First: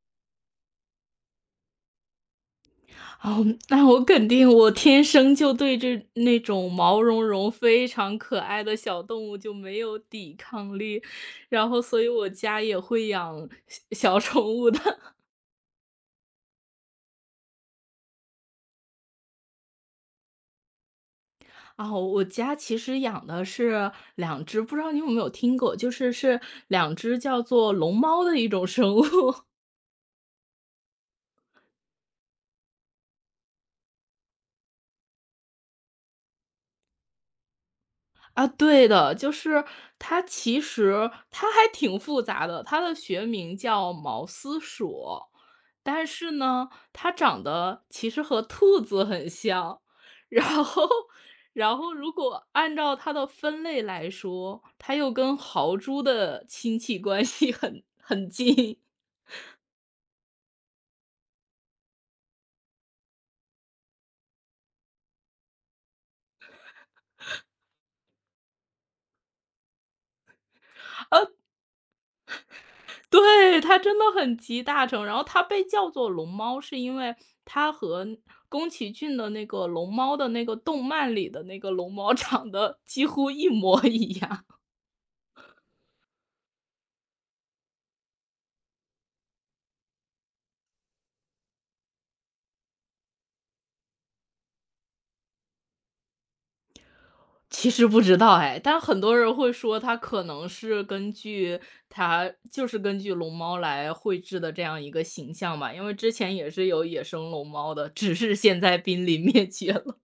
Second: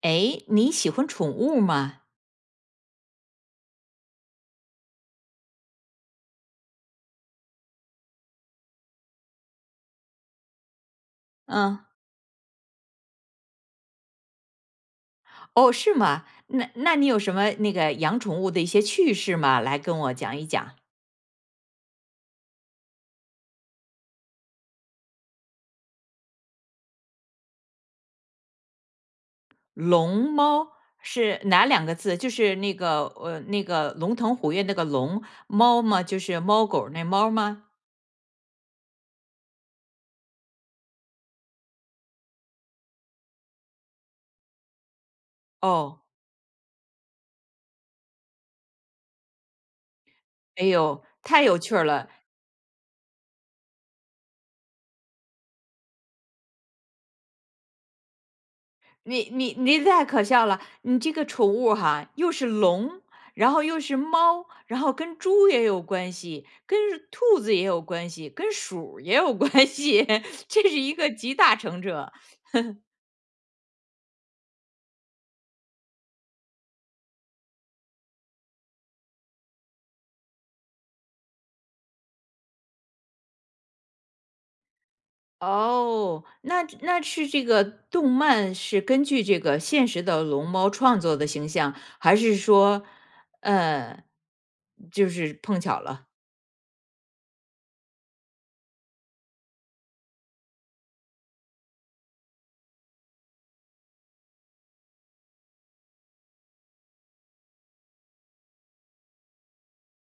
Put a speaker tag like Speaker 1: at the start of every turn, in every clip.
Speaker 1: 哎，你喜欢宠物吗？
Speaker 2: 哦，那我肯定我天生就对那种毛茸茸、非常可爱的小动物就没有抵抗力，然后
Speaker 1: 嗯，
Speaker 2: 所以我家也会养小小宠物的。
Speaker 1: 哦，是吗？那你有什么那个养宠物的一些趣事吗？来跟我讲一讲。
Speaker 2: 啊，我家其实养的是两只，不知道你有没有听过，就是两只叫做龙猫的一种生物。
Speaker 1: 龙猫是哪两个字？就是那个那个龙腾虎跃那个龙，猫吗？就是猫狗儿那猫吗？
Speaker 2: 啊，对的，就是它其实它还挺复杂的，它的学名叫毛丝鼠，
Speaker 1: 哦，
Speaker 2: 但是呢，它长得其实和兔子很像，然
Speaker 1: 哎
Speaker 2: 后
Speaker 1: 呦，太有趣
Speaker 2: 然
Speaker 1: 儿
Speaker 2: 后
Speaker 1: 了。
Speaker 2: 如果按照它的分类来说，它又跟豪猪的亲戚关系很近。
Speaker 1: 你太可笑了！你这个宠物哈，又是龙，然后又是猫，然后跟猪也有关系，跟兔子也有关系，跟鼠也有关系，这是一个集大成者。
Speaker 2: 对，它真的很集大成。然后它被叫做龙猫，是因为它和宫崎骏的那个龙猫的那个动漫里的那个龙猫长得几乎一模一样。
Speaker 1: 哦，那是这个动漫是根据这个现实的龙猫创作的形象，还是说，呃，就是碰巧了？
Speaker 2: 其实不知道哎，但很多人会说它就是根据龙猫来绘制的这样一个形象吧，因为之前也是有野生龙猫的，只是现在濒临灭绝了。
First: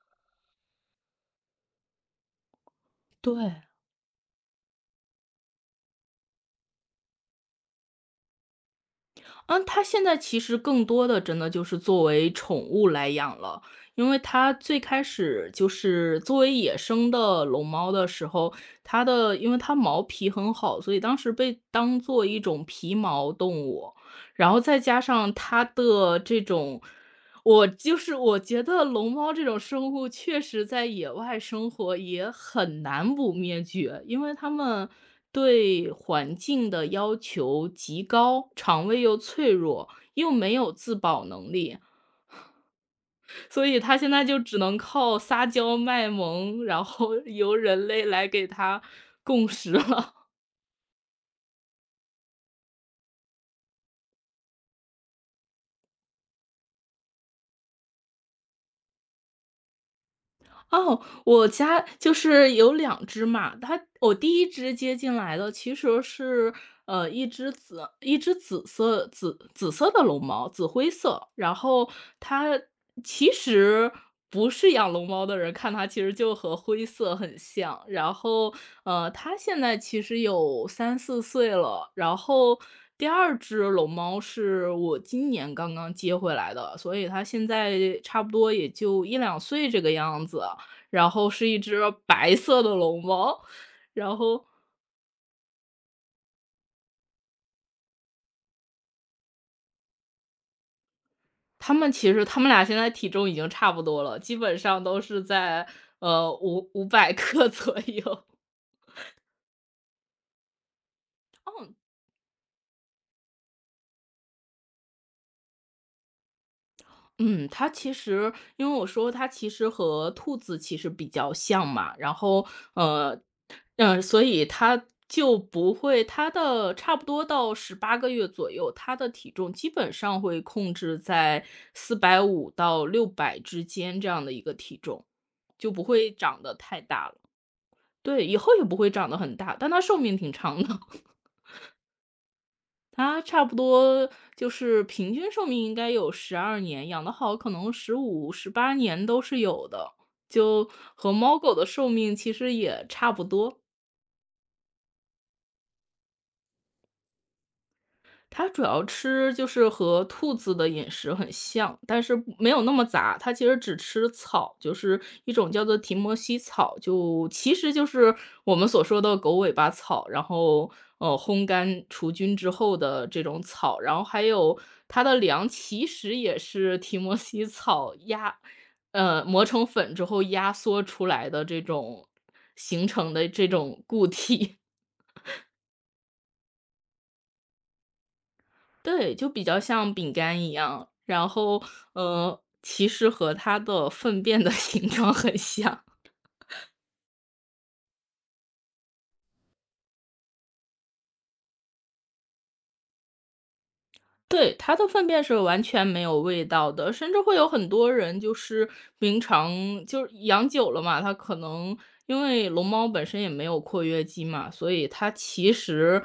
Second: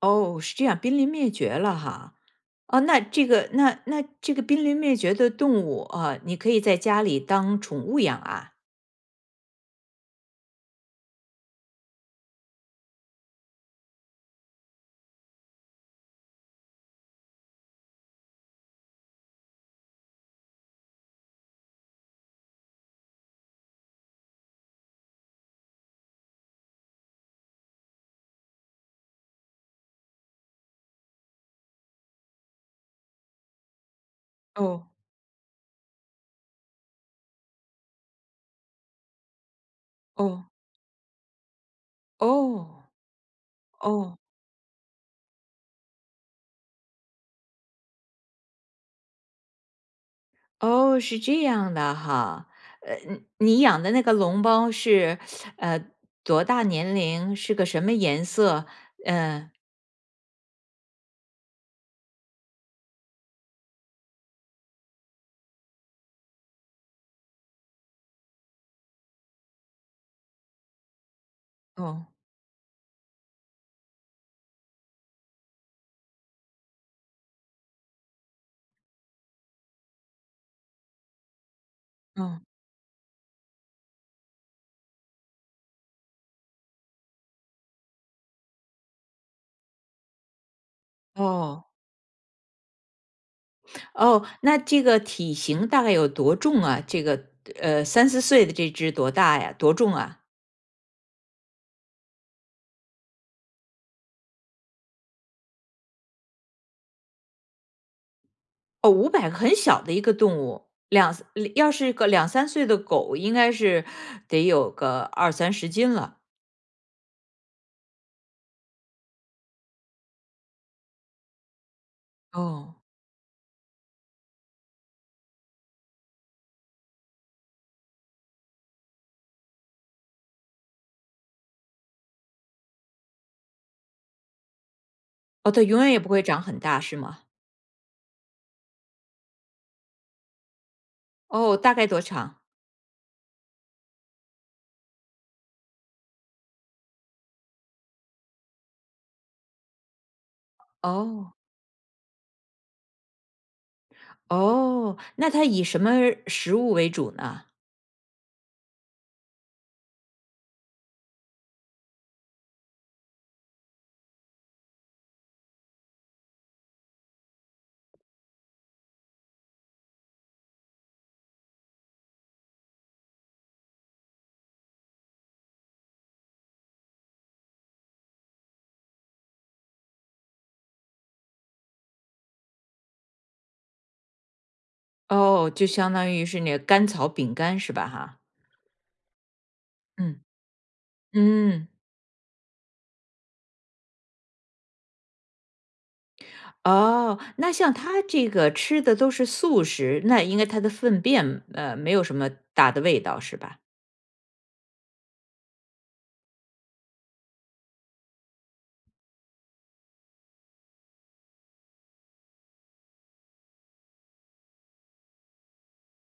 Speaker 1: 哦，是这样，濒临灭绝了哈。哦，那这个
Speaker 2: 对。
Speaker 1: 那那这个濒临灭绝的动物啊，你可以在家里当宠物养啊。
Speaker 2: 嗯，它现在其实更多的真的就是作为宠物来养了，因为它最开始就是作为野生的龙猫的时候，因为它毛皮很好，所以当时被当做一种皮毛动物，然后再加上它的这种。我就是我觉得龙猫这种生物确实在野外生活也很难不灭绝，因为它
Speaker 1: 哦
Speaker 2: 们对环境的要求极高，肠胃又脆弱，又
Speaker 1: 哦
Speaker 2: 没有自保能力，
Speaker 1: 哦
Speaker 2: 所以它现
Speaker 1: 哦，
Speaker 2: 在就只能靠撒娇卖萌，然后 由人类来给它供食了。
Speaker 1: 哦，是这样的哈。你养的那个龙猫是呃多大年龄？是个什么颜色？嗯、
Speaker 2: 哦，我家就是有两只嘛，我第一只接进来的其实是，一只紫色的龙猫，紫灰色。然
Speaker 1: 哦
Speaker 2: 后它其实不是养龙猫的人看它其实就和灰色很像。然后，它现在其实有三四岁了。然
Speaker 1: 哦
Speaker 2: 后第二只龙猫是我今年刚刚接回来的，所以它现在差不多也就一两岁这个样子。然后是一
Speaker 1: 哦，
Speaker 2: 只白色的龙猫，然
Speaker 1: 哦，
Speaker 2: 后
Speaker 1: 那这个体型大概有多重啊？这个三四岁的这只多大呀？多重啊？
Speaker 2: 它们俩现在体重已经差不多了，基本上都是在呃五五百克 左右。
Speaker 1: 哦500个很小的一个动物，要是个两三岁的狗，应该是得有个二三十斤了。
Speaker 2: 嗯，它其实因为我说它其实和兔子其实比较像嘛，然后
Speaker 1: 哦，
Speaker 2: 呃，所以它就不会它的差不多到18个月左右，它的体重基本上会控制在450到600之间这样的一个体重，
Speaker 1: 哦，它
Speaker 2: 就
Speaker 1: 永
Speaker 2: 不
Speaker 1: 远也不
Speaker 2: 会
Speaker 1: 会长
Speaker 2: 长得
Speaker 1: 很
Speaker 2: 太
Speaker 1: 大是
Speaker 2: 大了。
Speaker 1: 吗？
Speaker 2: 对，以后也不会长得很大，但它寿命挺长的。
Speaker 1: 哦，大概多长？
Speaker 2: 它差不多就是平均寿命应该有12年，养得好可能15、18年都是有的，就和
Speaker 1: 哦，
Speaker 2: 猫狗的寿命其实也差不多。
Speaker 1: 哦，那它以什么食物为主呢？
Speaker 2: 它主要吃就是和兔子的饮食很像，但是不没有那么杂。它其实只吃草，就是一种叫做提摩西草，就其实就是我们所说的狗尾巴草，然后烘干除菌之后的这种草，然后还有它的粮其实也是提摩西草磨成粉之后压缩出来的这种形成的这种固体。
Speaker 1: 哦，就相当于是那个甘草饼干是吧哈？
Speaker 2: 对，就比较像饼
Speaker 1: 嗯，
Speaker 2: 干一样，然后，
Speaker 1: 嗯，
Speaker 2: 其实和它的粪便的 形状很像。
Speaker 1: 哦，那像它这个吃的都是素食，那应该它的粪便，没有什么大的味道是吧？
Speaker 2: 对，它的粪便是完全没有味道的，甚至会有很多人就是平常就是养久了嘛，它可能因为龙猫本身也没有括约肌嘛，所以它其实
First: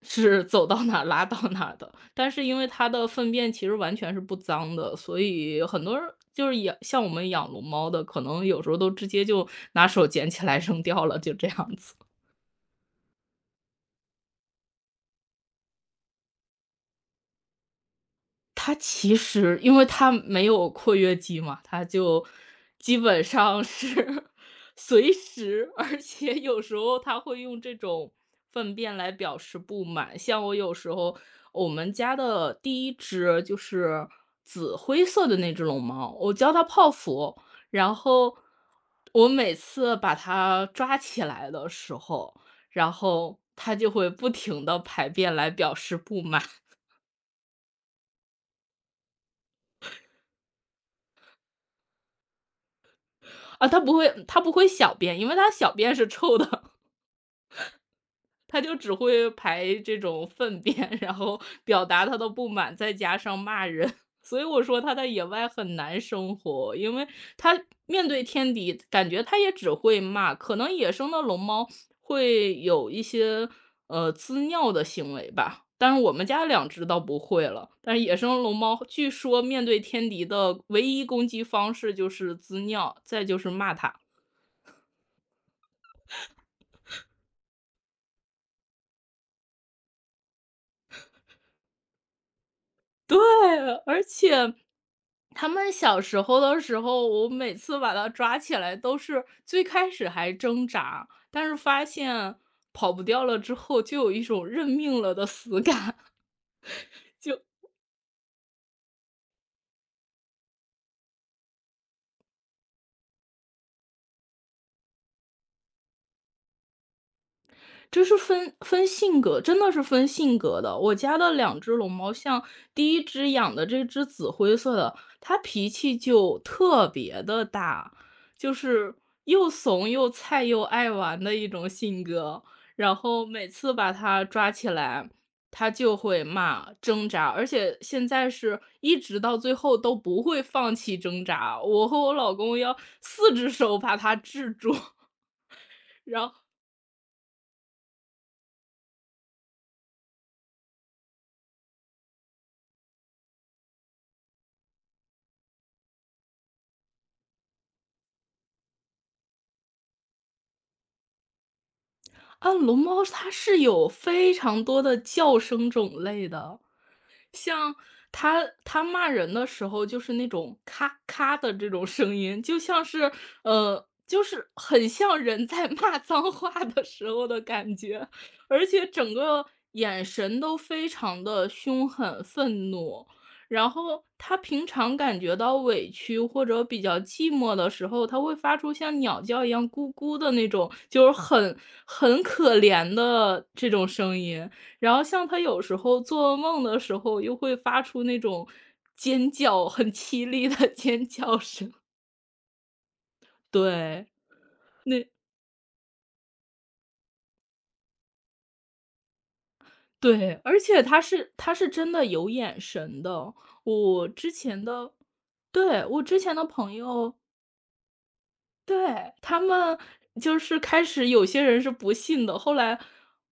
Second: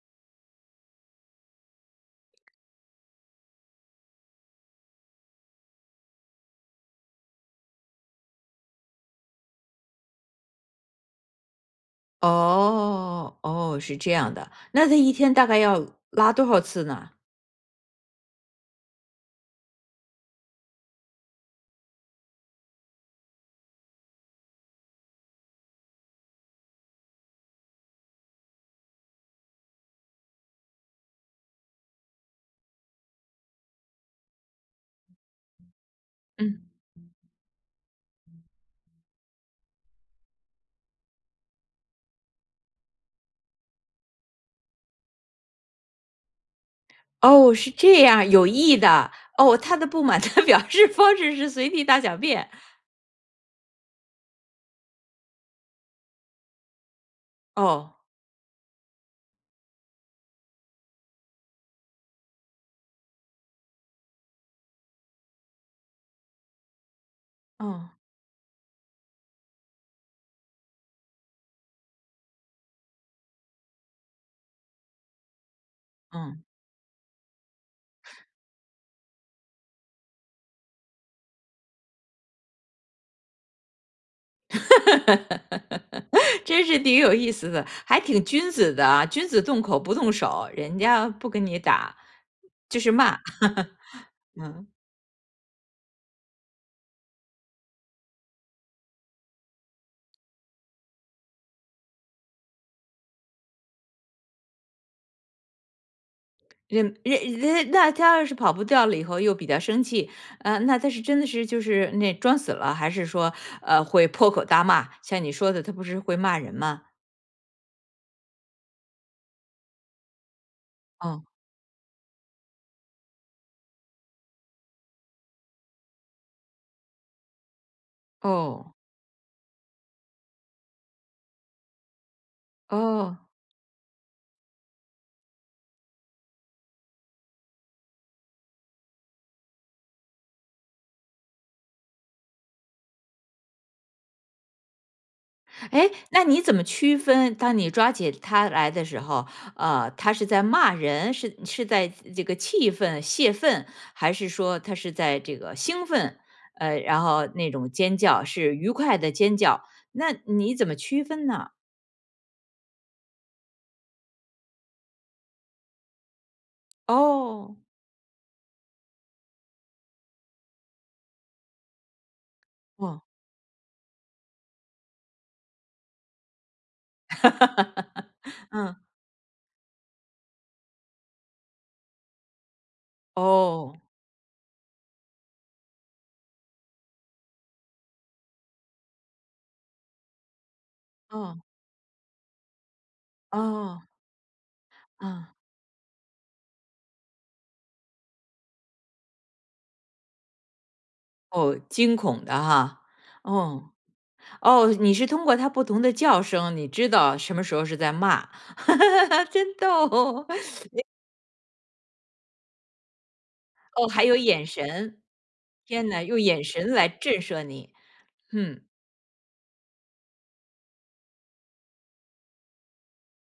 Speaker 2: 是走到哪儿拉到哪儿的。但是因为它的粪便其实完全是不脏的，所以很多人就是养像我们养龙猫的，可能有时候都直接就拿手捡起来扔掉了，就这样子。
Speaker 1: 哦，哦，是这样的，那他一天大概要拉多少次呢？
Speaker 2: 它其实因为它没有括约肌嘛，它就基本上是 随时，而且有时候它会用这种粪便来表示不满。像我有时候，我们家的第一只就是紫灰色的那只龙猫，我叫它
Speaker 1: 嗯。
Speaker 2: 泡芙，然后我每次把它抓起来的时候，然后它就会不停的排便来表示不满。
Speaker 1: 哦，是这样，有意的。哦，他的不满的 表示方式是随地大小便。
Speaker 2: 啊，它不会小便，因为它小便是臭的，
Speaker 1: 哦，
Speaker 2: 它就只会排这种粪便，然后表达它的不满，再加上骂人。所以我说它在野外很难生活，因为它
Speaker 1: 哦，
Speaker 2: 面对天敌，感觉它也只会骂。可能野生的龙猫会有一些，滋尿的行为吧，但是我们
Speaker 1: 嗯，
Speaker 2: 家两只倒不会了。但是野生龙猫据说面对天敌的唯一攻击方式就是滋尿，再就是骂它。
Speaker 1: 真是挺有意思的，还挺君子的啊，君子动口不动手，人家不跟你打，就是
Speaker 2: 对，
Speaker 1: 骂。
Speaker 2: 而且
Speaker 1: 嗯。
Speaker 2: 他们小时候的时候，我每次把它抓起来都是最开始还挣扎，但是发现跑不掉了之后，就有一种认命了的死感。
Speaker 1: 人 人
Speaker 2: 就
Speaker 1: 人那他要是跑不掉了以后又比较生气，啊，那他是真的是就是那装死了，还是说，会破口大骂？像你说的，他不是会骂人吗？
Speaker 2: 这是分性格，真的是分性格的。我家
Speaker 1: 哦，
Speaker 2: 的两只龙猫，像第一只养的这只紫灰色的，它脾气就特别的大，就
Speaker 1: 哦，
Speaker 2: 是又怂又菜又爱玩的一种性格。然
Speaker 1: 哦，
Speaker 2: 后每次把它抓起来，它就会骂、挣扎，而且现在是一直到最后都不会放弃挣扎。我和我老公要四只手把它制住。
Speaker 1: 哎，那
Speaker 2: 然后
Speaker 1: 你怎么区分，当你抓起他来的时候，他是在骂人，是在这个气愤、泄愤，还是说他是在这个兴奋，然后那种尖叫是愉快的尖叫，那你怎么区分呢？
Speaker 2: 龙猫它是有非常多的叫声种类的，
Speaker 1: 哦，
Speaker 2: 像他骂人的时候，就是那种咔咔的这种声音，就像
Speaker 1: 哦。
Speaker 2: 是就是很像人在 骂脏话的时候的感觉，而
Speaker 1: 嗯，
Speaker 2: 且整个眼神都非常的凶狠、愤怒。然
Speaker 1: 哦。
Speaker 2: 后他平常感觉到委屈或者比较寂寞的时候，他会发出像鸟叫一样咕咕的那种，就是
Speaker 1: 哦，
Speaker 2: 很可怜的这
Speaker 1: 哦，
Speaker 2: 种声音。然后像
Speaker 1: 嗯。
Speaker 2: 他有时候做梦的时候，又会发出那种尖叫，很凄厉的 尖叫
Speaker 1: 哦，
Speaker 2: 声。
Speaker 1: 惊恐的哈。哦，
Speaker 2: 对，
Speaker 1: 哦，你
Speaker 2: 那
Speaker 1: 是通过它不同的叫声，你知道什么时候是在骂，哈哈哈哈真逗哦。
Speaker 2: 对，而且他是真的有眼神的。
Speaker 1: 哦，还
Speaker 2: 我
Speaker 1: 有
Speaker 2: 之
Speaker 1: 眼
Speaker 2: 前的
Speaker 1: 神。
Speaker 2: 对，
Speaker 1: 天呐，
Speaker 2: 我之
Speaker 1: 用
Speaker 2: 前
Speaker 1: 眼
Speaker 2: 的
Speaker 1: 神
Speaker 2: 朋
Speaker 1: 来
Speaker 2: 友
Speaker 1: 震慑你。嗯。
Speaker 2: 对，他们就是开始有些人是不信的，后来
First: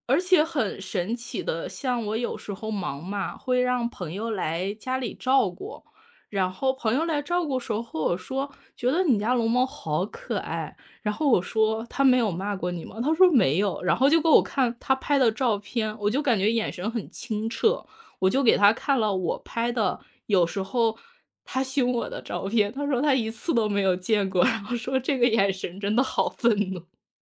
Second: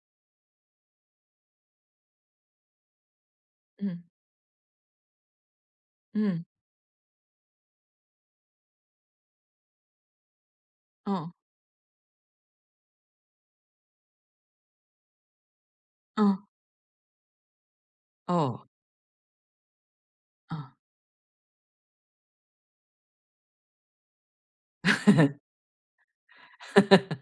Speaker 2: 而且很神奇的，像我有时候忙嘛，会让
Speaker 1: 嗯，
Speaker 2: 朋友来家里照顾，
Speaker 1: 嗯，
Speaker 2: 然后朋友来照顾时候和我说：“觉得你家龙猫好可爱。”然后
Speaker 1: 嗯，
Speaker 2: 我说：“他没有骂过你吗？”他说：“没有。”然后就给我看他拍的照片，我就感
Speaker 1: 嗯，
Speaker 2: 觉眼神很清澈。我就给
Speaker 1: 哦。
Speaker 2: 他看了我拍的，有时
Speaker 1: 哦
Speaker 2: 候他凶我的照片，他说他一次都没有见过，然后说这个眼神真的好愤怒。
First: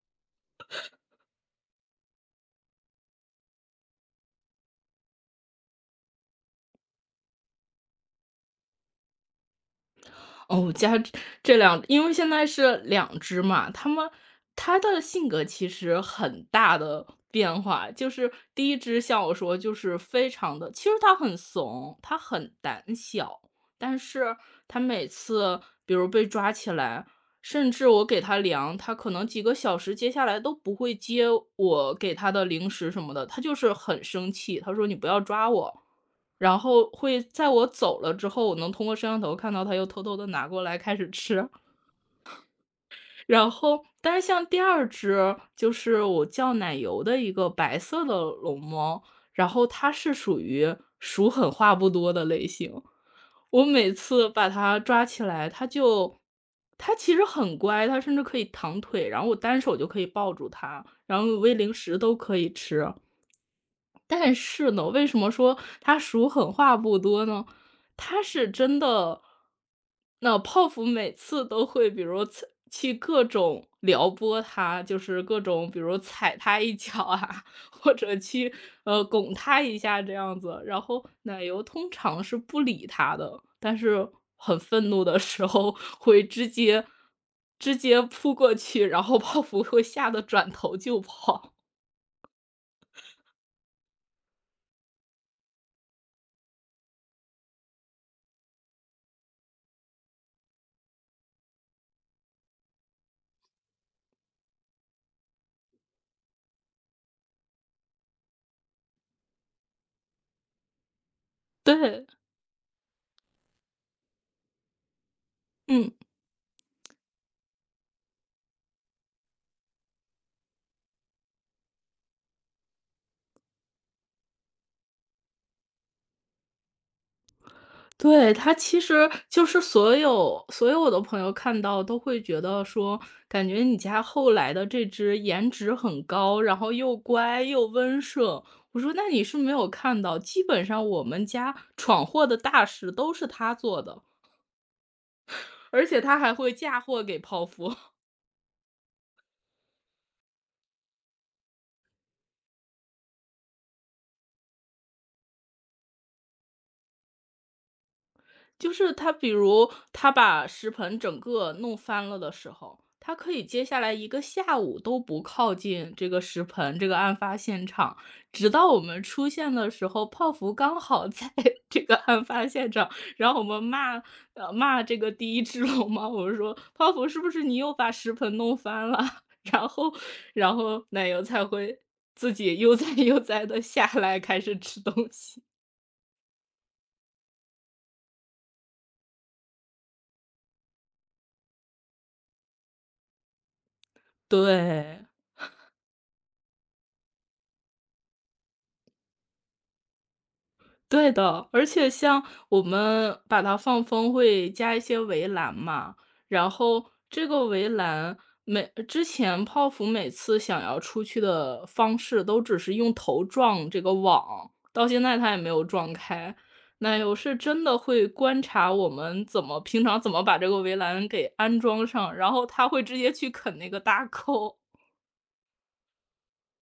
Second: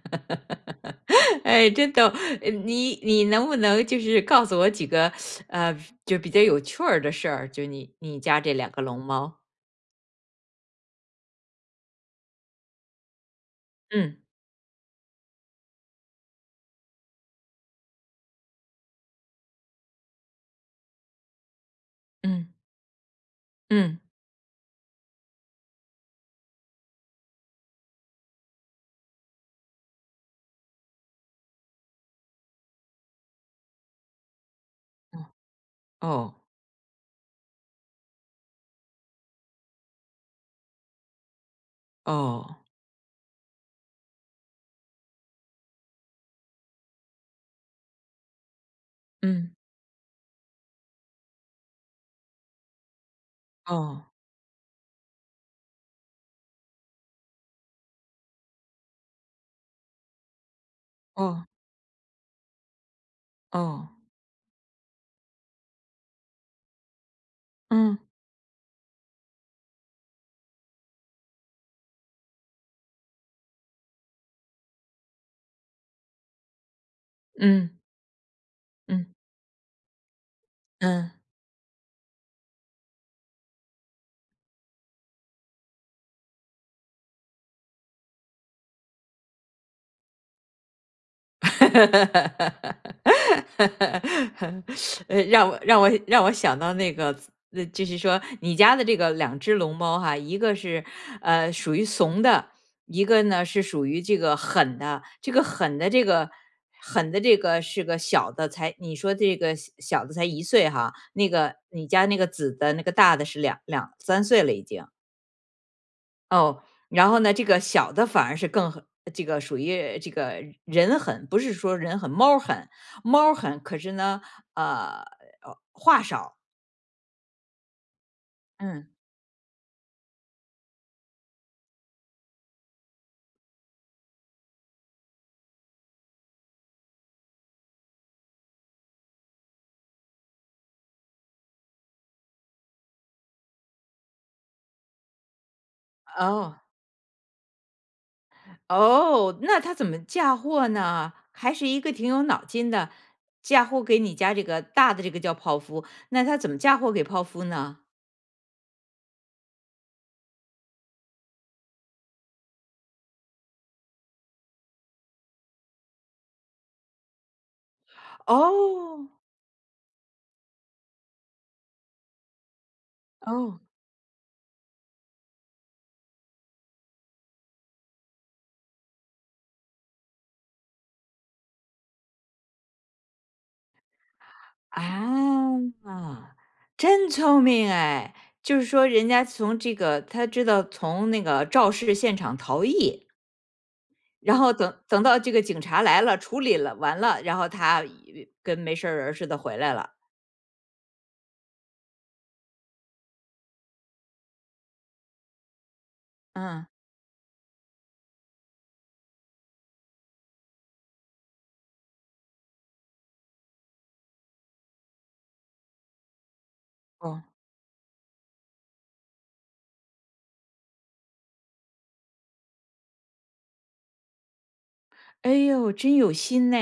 Speaker 1: 哎，真逗。你能不能就是告诉我几个，呃，就比较有趣儿的事儿，就你家这两个龙猫？
Speaker 2: 哦，家这这两因为现在是两只嘛，它们
Speaker 1: 嗯。
Speaker 2: 它的性格其实很大的变化。就是第一只像我说就是非常的，其实它很怂，它
Speaker 1: 嗯。
Speaker 2: 很胆小，但
Speaker 1: 嗯，
Speaker 2: 是它每次比如被抓起来，甚至我给它粮，它可能几个小时接下来都不会接我给它的零食什么的，它就是很生气，它说：“你不要抓我。”
Speaker 1: 哦，哦，
Speaker 2: 然后会在我走了之后，我能通过摄像头看到它又偷偷的拿过来开始吃。
Speaker 1: 哦
Speaker 2: 然后但是像第二只，就是我叫奶油的一个白色的龙猫，然
Speaker 1: 嗯，
Speaker 2: 后它是属于狠话不多的类型。我每
Speaker 1: 哦，
Speaker 2: 次把它抓起来，它其实很乖，它甚至可以躺腿，然后我单手就可以抱住它，然后
Speaker 1: 哦，
Speaker 2: 喂零食都可以吃。
Speaker 1: 哦，
Speaker 2: 但是呢，为什么说他数狠话不多呢？
Speaker 1: 嗯，
Speaker 2: 他是真的，那泡芙每次都会，比如踩去各种撩拨他，就是各种比如踩他一脚啊，
Speaker 1: 嗯，
Speaker 2: 或者去
Speaker 1: 嗯，
Speaker 2: 拱他一下这样子。然后
Speaker 1: 嗯。
Speaker 2: 奶油通常是不理他的，但是很愤怒的时候会直接扑过去，然后泡芙会吓得转头就跑。
Speaker 1: 让我想到那个，就是说你家的这个两只龙猫哈，一个是属于怂的，一个呢是属于这个狠的。这个狠的这个是个小的才，你说这个小小的才1岁哈，那个 你
Speaker 2: 对，
Speaker 1: 家那个紫的那个大的是两三岁了已经。
Speaker 2: 嗯。
Speaker 1: 哦，然后呢，这个小的反而是更狠这个属于这个人狠，不是说人狠，猫儿狠，猫儿狠。可是呢，呃，
Speaker 2: 对，他其
Speaker 1: 嗯，
Speaker 2: 实就是所有我的朋友看到都会觉得说，感觉你家后来的这只颜值很高，然后又乖又温顺。我说：“那你是没有看到，基本上我们家闯祸的大事都是他做的，而且他还会
Speaker 1: 哦
Speaker 2: 嫁祸给泡芙。”
Speaker 1: 哦，那他怎么嫁祸呢？还是一个挺有脑筋的，嫁祸给你家这个大的这个叫泡芙，那他怎么嫁祸给泡芙呢？
Speaker 2: 就是他比如他把食盆整个弄翻了的时候，他可以接下来一个下午都不靠近这个食盆这个案发现场，直到我们
Speaker 1: 哦
Speaker 2: 出现的时候，泡芙刚好在 这个案发现场，然后我
Speaker 1: 哦
Speaker 2: 们骂这个第一只龙猫，我们说泡芙是不是你又把食盆弄翻了？然后然后奶油才会自己悠哉悠哉的下来开始吃东西。
Speaker 1: 啊，真聪明哎！就是说，人家从这个他知道从那个肇事现场逃逸，然后等等
Speaker 2: 对。
Speaker 1: 到这个警察来了，处理了完了，然后他一跟没事儿人儿似的回来了。
Speaker 2: 对的，而且像我们把它放风会加一些围栏嘛，然
Speaker 1: 嗯，
Speaker 2: 后这个围栏之前泡芙每次想要出去的方式都只是用头撞这个网，到现在它也没有撞开。奶油
Speaker 1: 哦，
Speaker 2: 是真的会观察我们平常怎么把这个围栏给安装上，然后它会直接去啃那个大扣。
Speaker 1: 哎呦，真有心呢，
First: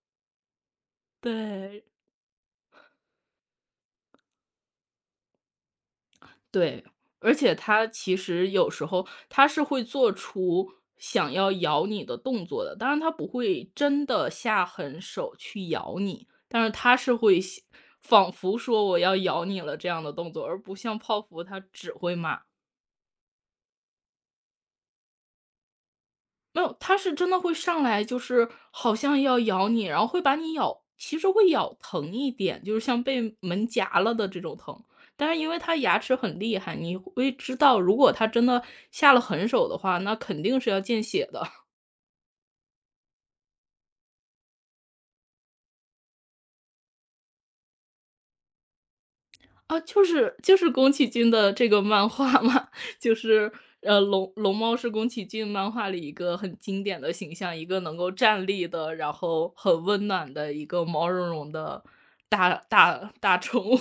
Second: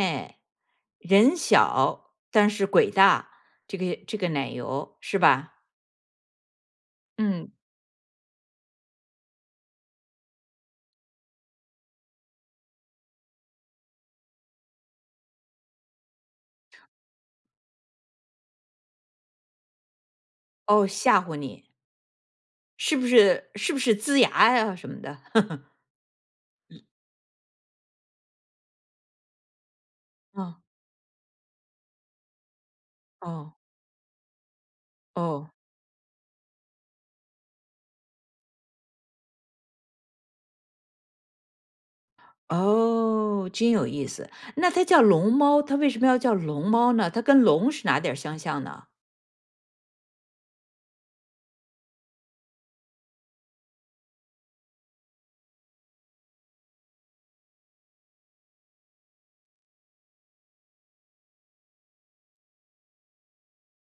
Speaker 1: 人
Speaker 2: 对。
Speaker 1: 小但是鬼大，这个奶油是吧？
Speaker 2: 对，而
Speaker 1: 嗯，
Speaker 2: 且它其实有时候它是会做出想要咬你的动作的，当然它不会真的下狠手去咬你，但是它是会想仿佛说我要咬你了这样的动作，而不
Speaker 1: 哦，
Speaker 2: 像
Speaker 1: 吓
Speaker 2: 泡
Speaker 1: 唬
Speaker 2: 芙它
Speaker 1: 你，
Speaker 2: 只会骂。
Speaker 1: 是不是？是不是龇牙呀、什么的？
Speaker 2: 没有，它是真的会上来，就是好像要咬你，然后会把你
Speaker 1: 哦，
Speaker 2: 咬其实会咬疼一点，就是像被
Speaker 1: 哦，
Speaker 2: 门夹了的这种疼。但是因
Speaker 1: 哦，
Speaker 2: 为它牙齿很厉害，你会知道，如果它真的下了狠手的话，那肯定是要见血的。
Speaker 1: 哦，真有意思。那它叫龙猫，它为什么要叫龙猫呢？它跟龙是哪点儿相像呢？
Speaker 2: 啊，就是宫崎骏的这个漫画嘛，就是龙猫是宫崎骏漫画里一个很经典的形象，一个能够站立的，然后很温暖的一个毛茸茸的大大宠物。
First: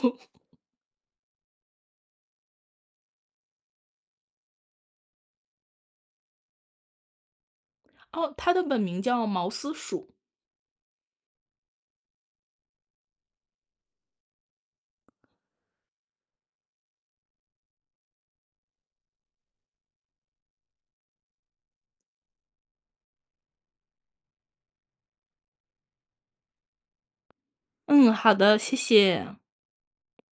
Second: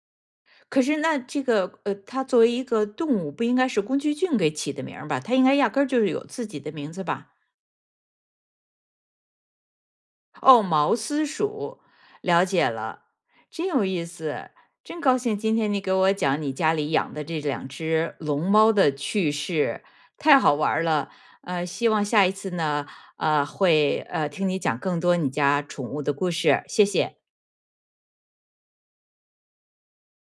Speaker 1: 可是那这个，它作为一个动物，不应该是宫崎骏给起的名儿吧？它应该压根儿就是有自己的名字吧？
Speaker 2: 哦，它的本名叫毛丝鼠。
Speaker 1: 哦，毛丝鼠，了解了，真有意思，真高兴今天你给我讲你家里养的这两只龙猫的趣事，太好玩儿了。希望下一次呢，会听你讲更多你家宠物的故事，谢谢。
Speaker 2: 嗯，好的，谢谢。